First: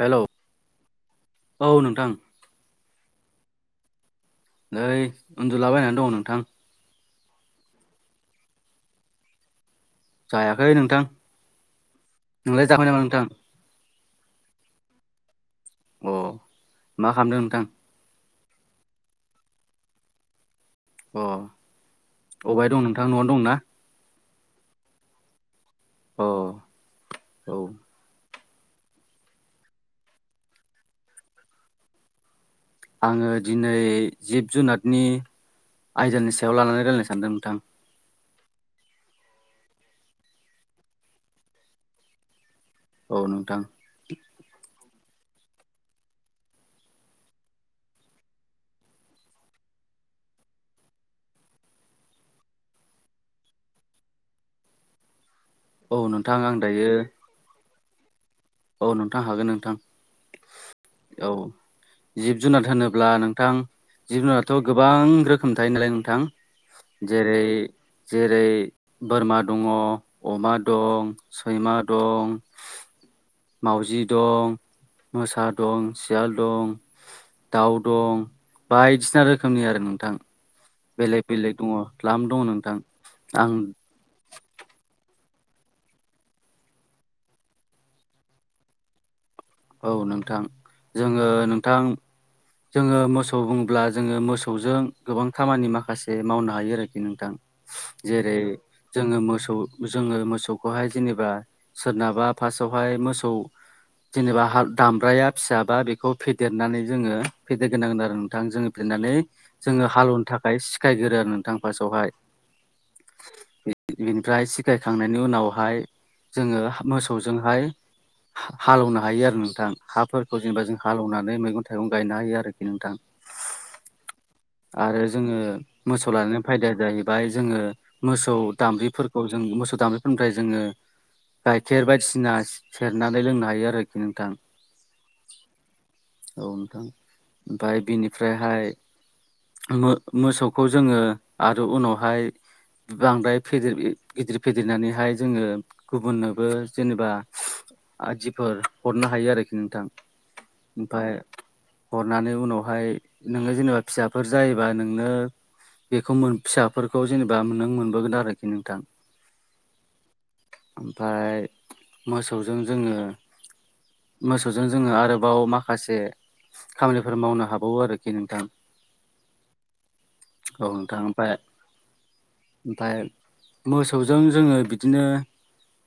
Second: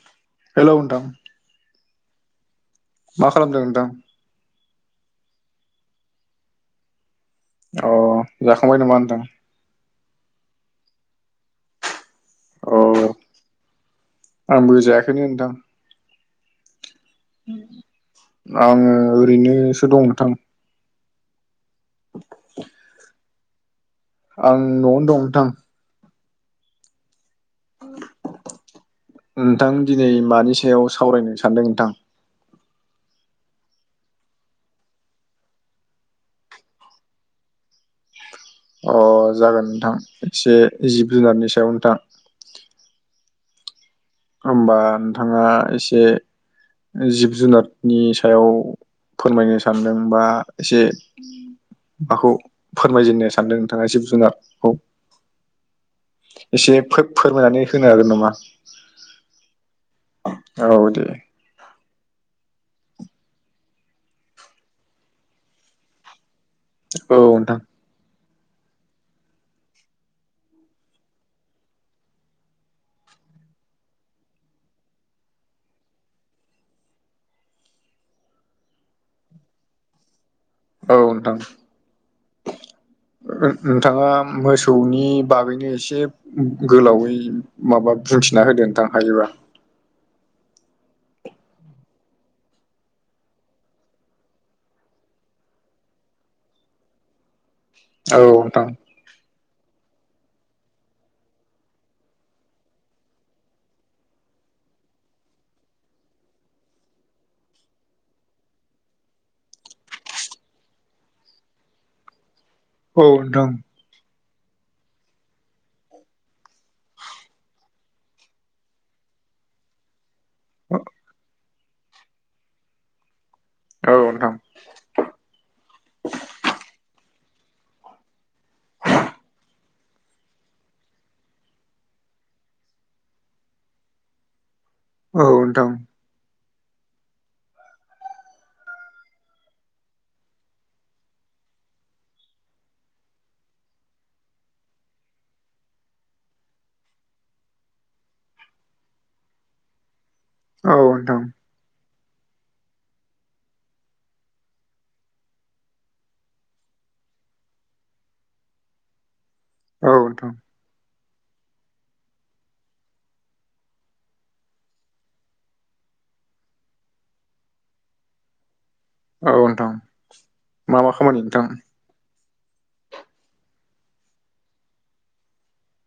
हेल' हेल'नोंथां औ नोंथां मा खालामदों नोंथां? नै उन्दुलाबायनानै दङ नोंथां अ जाखांबाय नामा नोंथां? जायाखै नोंथां नोंलाय औ जाबाय नामा नोंथां आंबो जायाखैनो नोंथां अ मा खालामदों नोंथां आङो ओरैनोसो दं नोंथां अ अबेहाय दं नोंथां न'वावनो दं ना आं न'आवनो दं नोंथां अ औ नोंथां दिनै मानि सायाव सावरायनो सानदों नोंथां आङो दिनै जिब जुनारनि आयजोानि सायाव लानानै रायनो सानदों नोंथां अ जागोन नोंथां एसे जिब जुनारनि सायाव नोंथां औ नोंथां होमबा नोंथाङा एसे जिब जुनारनि सायाव फोरमायनो सानदों बा एसे माखौ फोरमायजेननो सानदों नोंथाङा जिब जुनारखौ औ नोंथां आं एसे दायो फोरमायनानै होनो हागोन नामा औ नोंथां हागोन नोंथां औ दे औ जिब जुनार होनोब्ला नोंथां जिबुनारथ' गोबां रोखोम थायो नालाय नोंथां औ जेरै नोंथां जेरै बोरमा दङ अमा दं सैमा दं मावउजि दं मोसा दं सियाल दं दाउ दं बायदिसिना रोखोमनि आरो नोंथां औ बेलेग नोंथां बेलेग दङ लाम दङ नोंथां आं नथाङा मोसौनि बागैनो एसे गोलावै माबा बुंथिना होदों थां हायोबा औ नोंथां जोङो नोंथां जोङो मोसौ बुङ्ला जोङो मोसौजों गोबां खामानि माखासे मावनो हायो आरोखि नोंथां औ जेरै नोंथां जोङो मोसौ जोङो मोसौखौहाय जेनेबा सोरनाबा फार्स्टआवहाय मोसौ जेनेबा दामब्राया फिसाबा बेखौ फेदेरनानै जोङो फेदेरग्रोनांगोन आरो नोंथां जोङो फेेरनानै जोङो हालेवनो थाखाय सिखायगोरो आरो नोंथां फार्सेआवहाय औ नोंथां बिनिफ्राय सिगायखांनायनि उनावहाय जोङो मोसौजोंहाय हालेौनो हायो आरो नोंथां हाफोरखौ जेनेबा जों हालेवनानै मैगं थाइगं गायनो हायो आरोखि नोंथां औ नोंथां आरो जोङो मोसौ लानायानानै फायदाया जाहैबाय जोङो मोसौ दामब्रिफोरखौ जों मोसौ दामब्रिफोरनिफ्राय जोङो गाइखेर बायदिसिना सेरनानै लोंनो हायो आरोखि नोंथां औ नोंथां औ नोंथां ओमफ्राय बिनिफ्रायहाय मोसौखौ जोङो आरो उनावहाय बांद्राय फेदेर गिदिर फेदेरनानैहाय जोङो गुबुननोबो जेनेबा आदिफोर हरनो हायो आरोखि नोंथां औ ओमफ्राय हरनानै उनावहाय नोङो जेनेबा फिसा फोर जायोबा नोंनो बेखौ मोन फिसाफोरखौ जेनेबा नों मोनबोगोन आरोखि नोंथां औ नोंथां ओमफ्राय मोसौजों जोङो मोसौजों जोङो आरोबाव माखासे खामानिफोर मावनो हाबावो आरोखि नोंथां औ नोंथां औ मा मा नोंथां खामानि ओमफ्राय ओमफ्राय मोसौजों जोङो बिदिनो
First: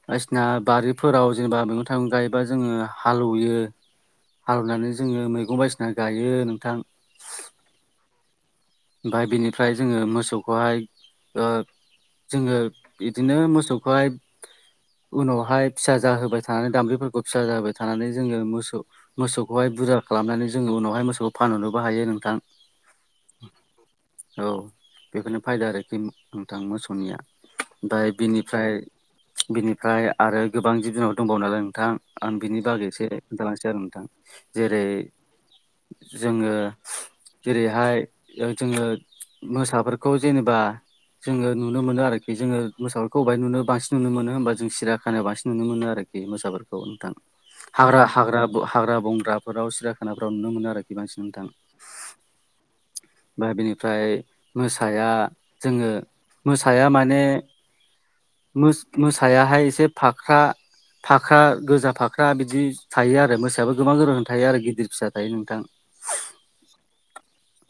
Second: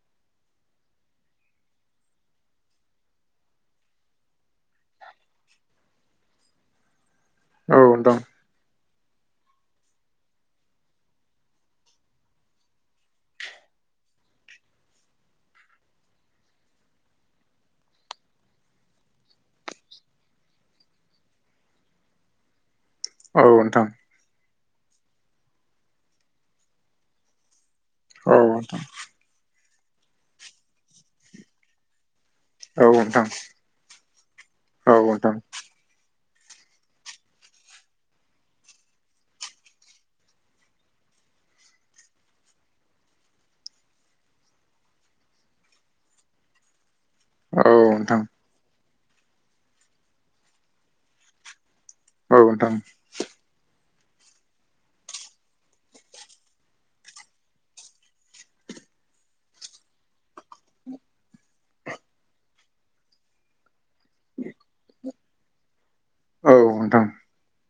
बायदिसिना बारिफोराव जेनेबा मैगं थाइगं गायोबा जोङो हालेवयो हालवनानै जोङो मैगं बायदिसिना गायो नोंथां औ दं ओमफ्राय बिनिफ्राय जोङो मोसौखौहाय ओ जोङो बिदिनो मोसौखौहाय उनावहाय फिसा जाहोबाय थानानै दाम्ब्रिफोरखौ फिसा जाहोबाय थानानै जोङो मोसौ मोसौखौहाय बुरजा खालामनानै जोङो उनावहाय मोसौखौ फानहरनोबो हायो नोंथां औ नोंथां औ बेखौनो फायदा आरोखि नोंथां मोसौनिया ओमफ्राय औ बिनिफ्राय नोंथां बिनिफ्राय आरो गोबां जिब जुनार दंबावो नालाय नोंथां आं बिनि बागै औ एसे नोंथां खोन्थालांसै आरो नोंथां जेरै औ नोंथां औ नोंथां औ नोंथां जोङो जेरैहाय जोङो मोसाफोरखौ जेनेबा जोङो नुनो मोनो आरोखि जोङो मोसाफोरखौ बहाय नुनो बांसिन नुनो मोनो होनोमबा जों सिरा खानायानो बांसिन नुनो मोनो आरोखि बे मोसाफोरखौ नोंथां औ हाग्रा नोंथां हाग्रा हाग्रा बंग्राफोराव सिराखानाफोराव नुनो मोनो आरोखि बांसिन नोंथां औ नोंथां बेनिफ्राय मोसाया जोङो मोसाया माने मोसायाहाय एसे फाख्रा फाख्रा गोजा फाख्रा बिदि थायो आरो मोसायाबो गोबां गोरों थायो आरो गिदिर फिसा थायो नोंथां औ नोंथां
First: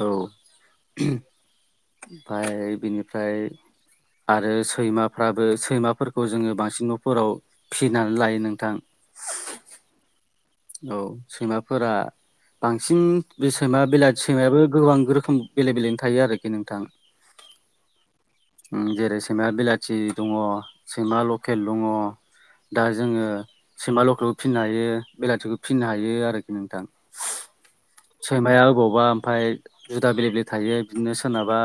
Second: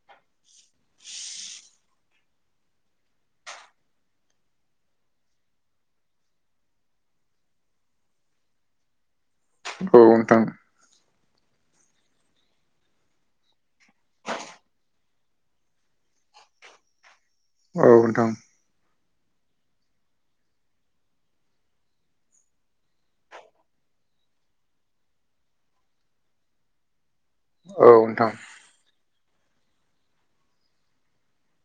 औ ओमफ्राय बेनिफ्राय आरो सैमाफ्राबो सैमाफोरखौ जोङो बांसिन न'फोराव फिसिनानै लायो नोंथां औ नोंथां औ सैमाफोरा बांसिन बे सैमा बेला सैमायाबो गोबां रोखोम बेले बेलेनो थायो आरोखि नोंथां औ नोंथां जेरै सैमा बिलाथि दङ सैमा लकेल दङ दा जोङो सैमा लखेलबो फिनो हायो बेलाथिखौ फिसिनो हायो आरोखि नोंथां सैमाया अबावबा ओमफ्राय जुदा बेलेग बेलेग थायो बिदिनो सोरनाबा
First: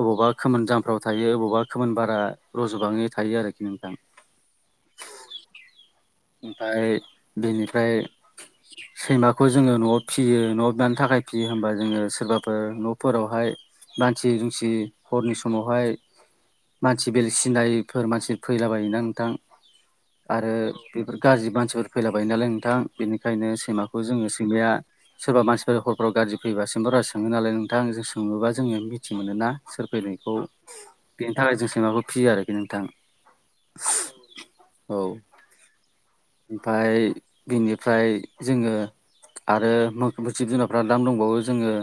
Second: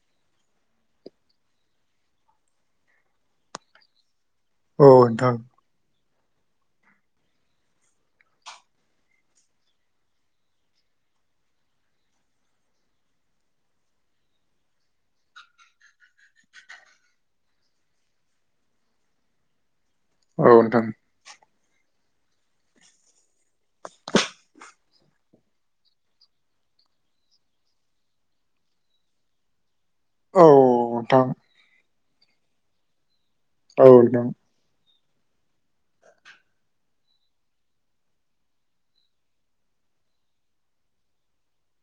अबावबा खोमोन जामफ्राव थायो अबावबा खोमोन बारा रजबाङै थायो आरोखि नोंथां औ नोंथां ओमफ्राय बेनिफ्राय सैमाखौ जोङो न'आव फिसियो न'आव मानो थाखाय फिसियो होमबा जोङो सोरबाफोर न'फोरावहाय मानसि दुमसि हरनि समावहाय मानसि बेल सिनायफोर मानसि फैलाबायोना नोंथां आरो बेफोर गाज्रि मानसिफोर फैलाबायायो नालाय नोंथां बेनिखायनो सैमाखौ जोङो सैमाया सोरबा मानसिफोर हरफोराव गाज्रि फैबासिमबो रा सङो नालाय नोंथां जों सोङोबा जोङो मिथि मोनोना सोर फैनायखौ बेनि थाखाय जों सैमाखौ फियो आरोखि नोंथां औ नोंथां औ ओमफाय बिनिफ्राय जोङो आरो जिब जुनारफ्रा दाम दंबावो जोङो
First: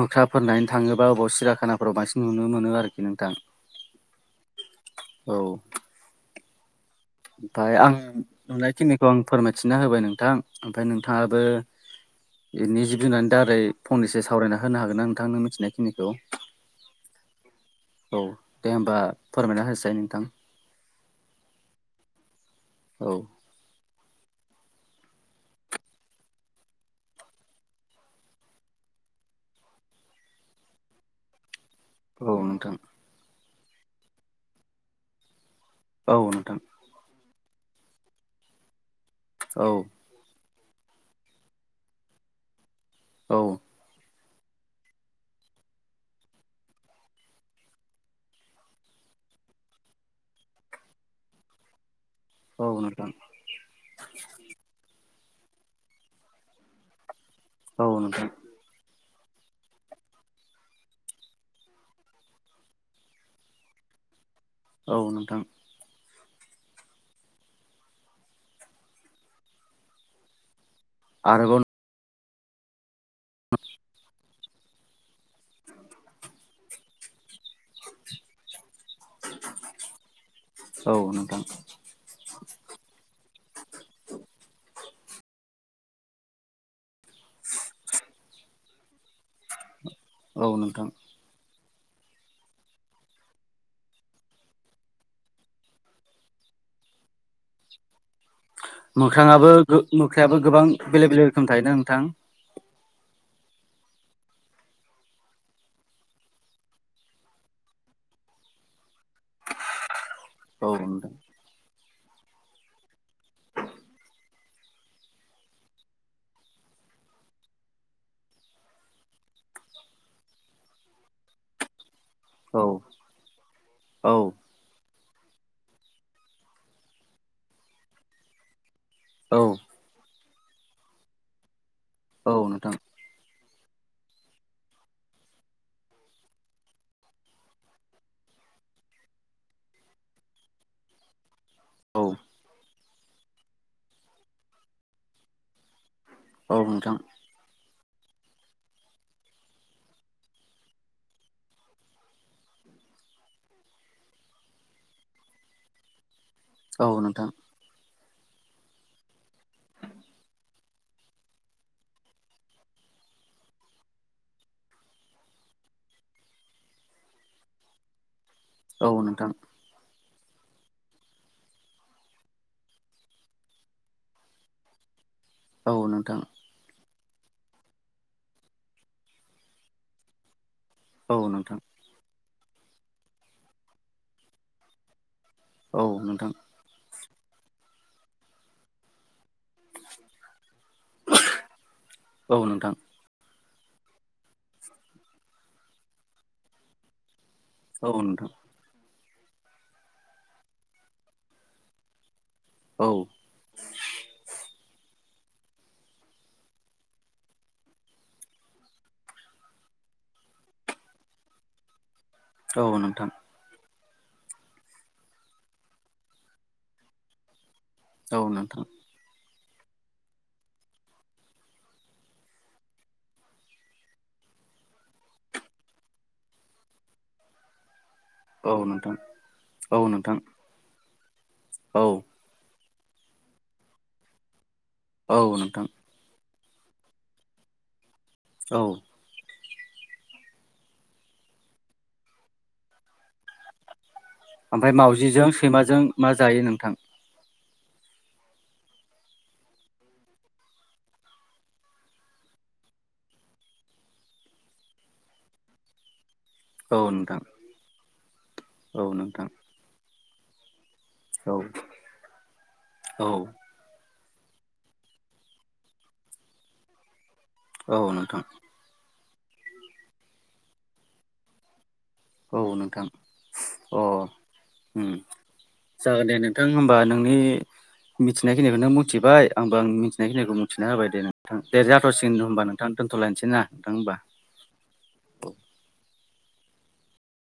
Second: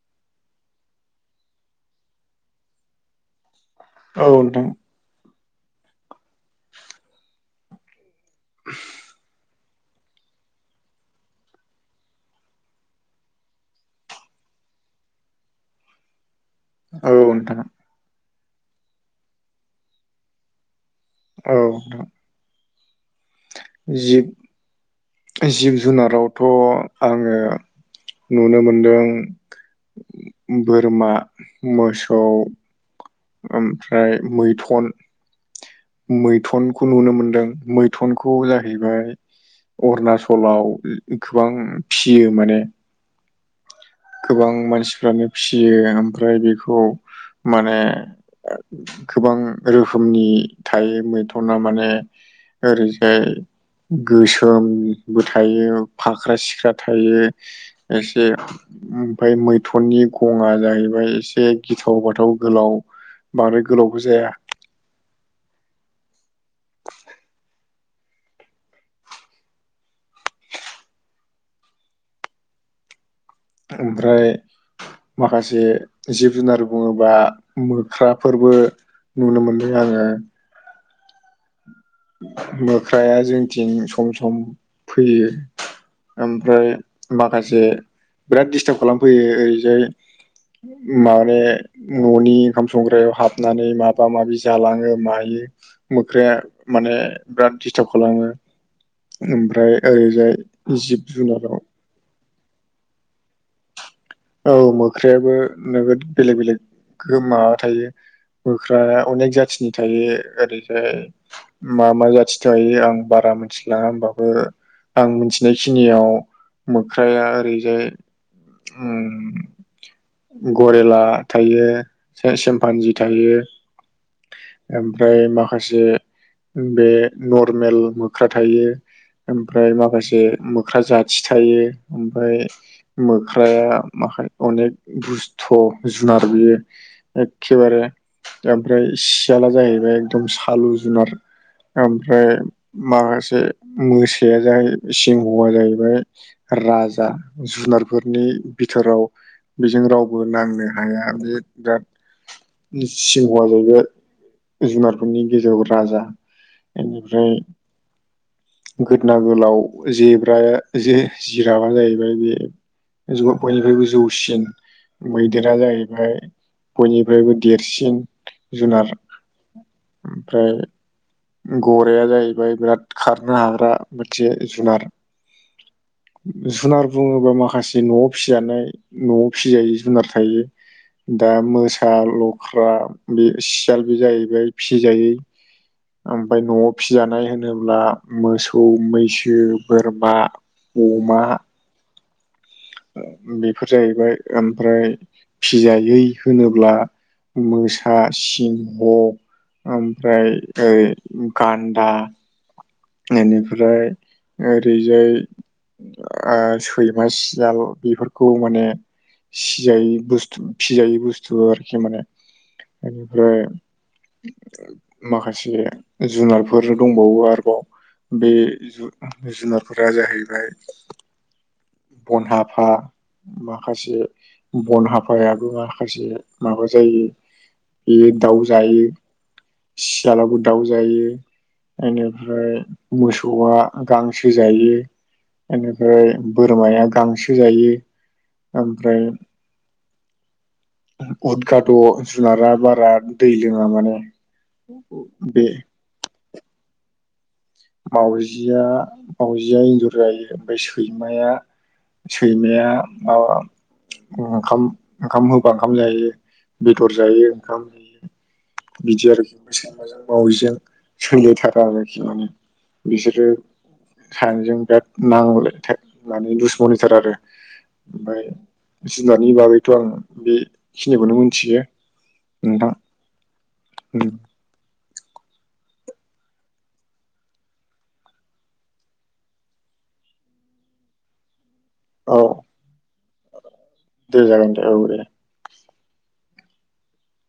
मोख्राफोर नायनो थाङोबा अबाव सिरियाखाना फोराव बांसिन नुनो मोनो आरोखि नोंथां औ नोंथां औ ओमफ्राय आं नुनायखिनिखौ आं फोरमायथिना होबाय नोंथां ओमफ्राय नोंथाङाबो बेनि जिब जनानै दारै फंनैसो सावरायना होनो हागोन ना नोंथां नों मिथिनायखिनिखौ औ नोंथां औ दे होमबा फोरमायना होनायसाय नोंथां औ नोंथां औ जिब जिब जुनारावथ आङो नुनो मोनदों बोरमा मोसौ औ नोंथां ओमफ्राय मैथन औ नोंथां मैथनखौ नुनो मोनदों मैथनखौ जाहैबाय औ अरुणाचलाव गोबां फिसियो माने औ गोबां मानसिफ्रानो फियो ओमफ्राय बेखौ माने गोबां रोखोमनि थायो मैथना माने औ नोंथां ओरैजाय गोसोमबो थायो फाख्रा सिख्रा थायो औ एसे नोंथां ओमफ्राय मैथुननि गङा जाहैबाय एसे गिथाव बाथाव गोलाव बांद्राय गोलावबो जाया औ नोंथां आरोबाव ओमफ्राय माखासे जिब-जुनार बुङोबा मोख्राफोरबो नुनो मोनदों आङो औ नोंथां मोख्राया जोंथिं सम सम फैयो ओमफ्राय माखासे बिराद दिस्टार्ब खालामफैयो ओरैजाय औ नोंथां माने न'नि ओंखाम संग्रायाव हाबनानै माबा माबि जालाङो मायो मोख्राया माने बिराद दिस्टार्ब खालामो मोख्राङाबो ओमफ्राय ओरैजाय मोख्रायाबो गोबां जिब बेलेग बेलेग रोखोम जुनाराव थायोना नोंथां औ मोख्रायाबो नोगोद बेलेग बेलेग गो माबा थायो मोख्राया अनेक जाथिनि थायो औ ओरैहाय नोंथां मा मा जाथि थायो आं बारा मिथिलाङा ओमबाबो आं मिथिनाय खिनियाव मोख्राया ओरैजाय उम गरिला थायो औ सेमफान्जि थायो औ ओमफ्राय माखासे बे नरमेल मोख्रा थायो। औ ओमफ्राय माखासे मोख्रा जाथि थायो ओमफ्राय औ नोंथां मो ख्राया माख अनेक दुस्थ' जुनार बियो एखेबारे ओमफ्राय सियाला जाहैबाय एकदम सालु जुनार औ ओमफ्राय माखासे मोसाया जाहै सिंहआ जाहैबाय नोंथां राजा जुनार फोरनि भिथोराव बेजों रावबो नांनो हाया बे बिराद सिंहआ जाहैबाय जुनारफोरनि गेजेराव राजा औ नोंथां बेनिफ्राय गोदना गोलाव जेब्राया जे जिराबा जाहैबाय बे जौ बयनिख्रुइबो जौसिन मैदेरा जाहैबाय बयनिफ्रायबो देरसिन औ जुनार नोंथां ओमफ्राय गराइआ जाहैबाय बिराद खारनो हाग्रा मोनसे जुनार औ नोंथां जुनार बुङोबा माखासे नवाव फिजानाय नवाव फिजायो जुनार थायो औ दा नोंथां मोसा लख्रा बे सियाल बे जाहैबाय फिसि जायै औ नोंथां ओमफ्राय नवाव फिजानाय होनोब्ला मोसौ मैसो बोरमा, अमा औ नोंथां बेफोर जाहैबाय ओमफ्राय फिसि जायै होनोब्ला औ मोसा नोंथां सिंह ओमफ्राय ओ गान्दा औ बेनिफ्राय ओरैजाय सैमा सियाल बेफोरखौ माने फिजायै बुस्थु फिजायै बुस्थु आरोखि माने औ नोंथां औ नोंथां बेनिफ्राय माखासे जुनारफोर दंबावो आरोबाव औ बे नोंथां जुनारफोरा जाहैबाय बनहाफा माखासे बनहाफायाबो माखासे माबा जायो बेयो दाउ औ जायो नोंथां सियालाबो दाउ जायो औ बेनिफ्राय मोसौआ गांसो जायो औ नोंथां ओमफ्राय बोरमाया गांसो जायो औ ओमफ्राय उदगाथ' जुनारा बारा दै लोङा माने ओमफ्राय मावजिजों बे सैमाजों मा जायो नोंथां मावजिया मावजिया एन्जर जायो ओमफ्राय सैमाया सैमाया माबा ओंखाम ओंखाम होबा ओंखाम जायो औ बेदर नोंथां जायो ओंखाम होयो औ बिदि नोंथां आरोखि सैमाजों मावजिजों औ सोंलायथारा आरोखि माने औ बिसोरो सानैजों बिराद नां मे लुस मनिथार आरो औ नोंथां ओमफ्राय जुनारनि बागैथ' आं बेखिनिखौनो मोनथियो औ नोंथां अ जागोन दे नोंथां होमबा नोंनि मिथिनायखिनिखौनो मिथिबाय आंबो आं मिथिनायखिनिखौ मिथिना होबाय दे दे औ जाथसिगोन होनबा नोंथां दोनथ'लायनोसै नोंथां होनबा दे जागोन दे औ दे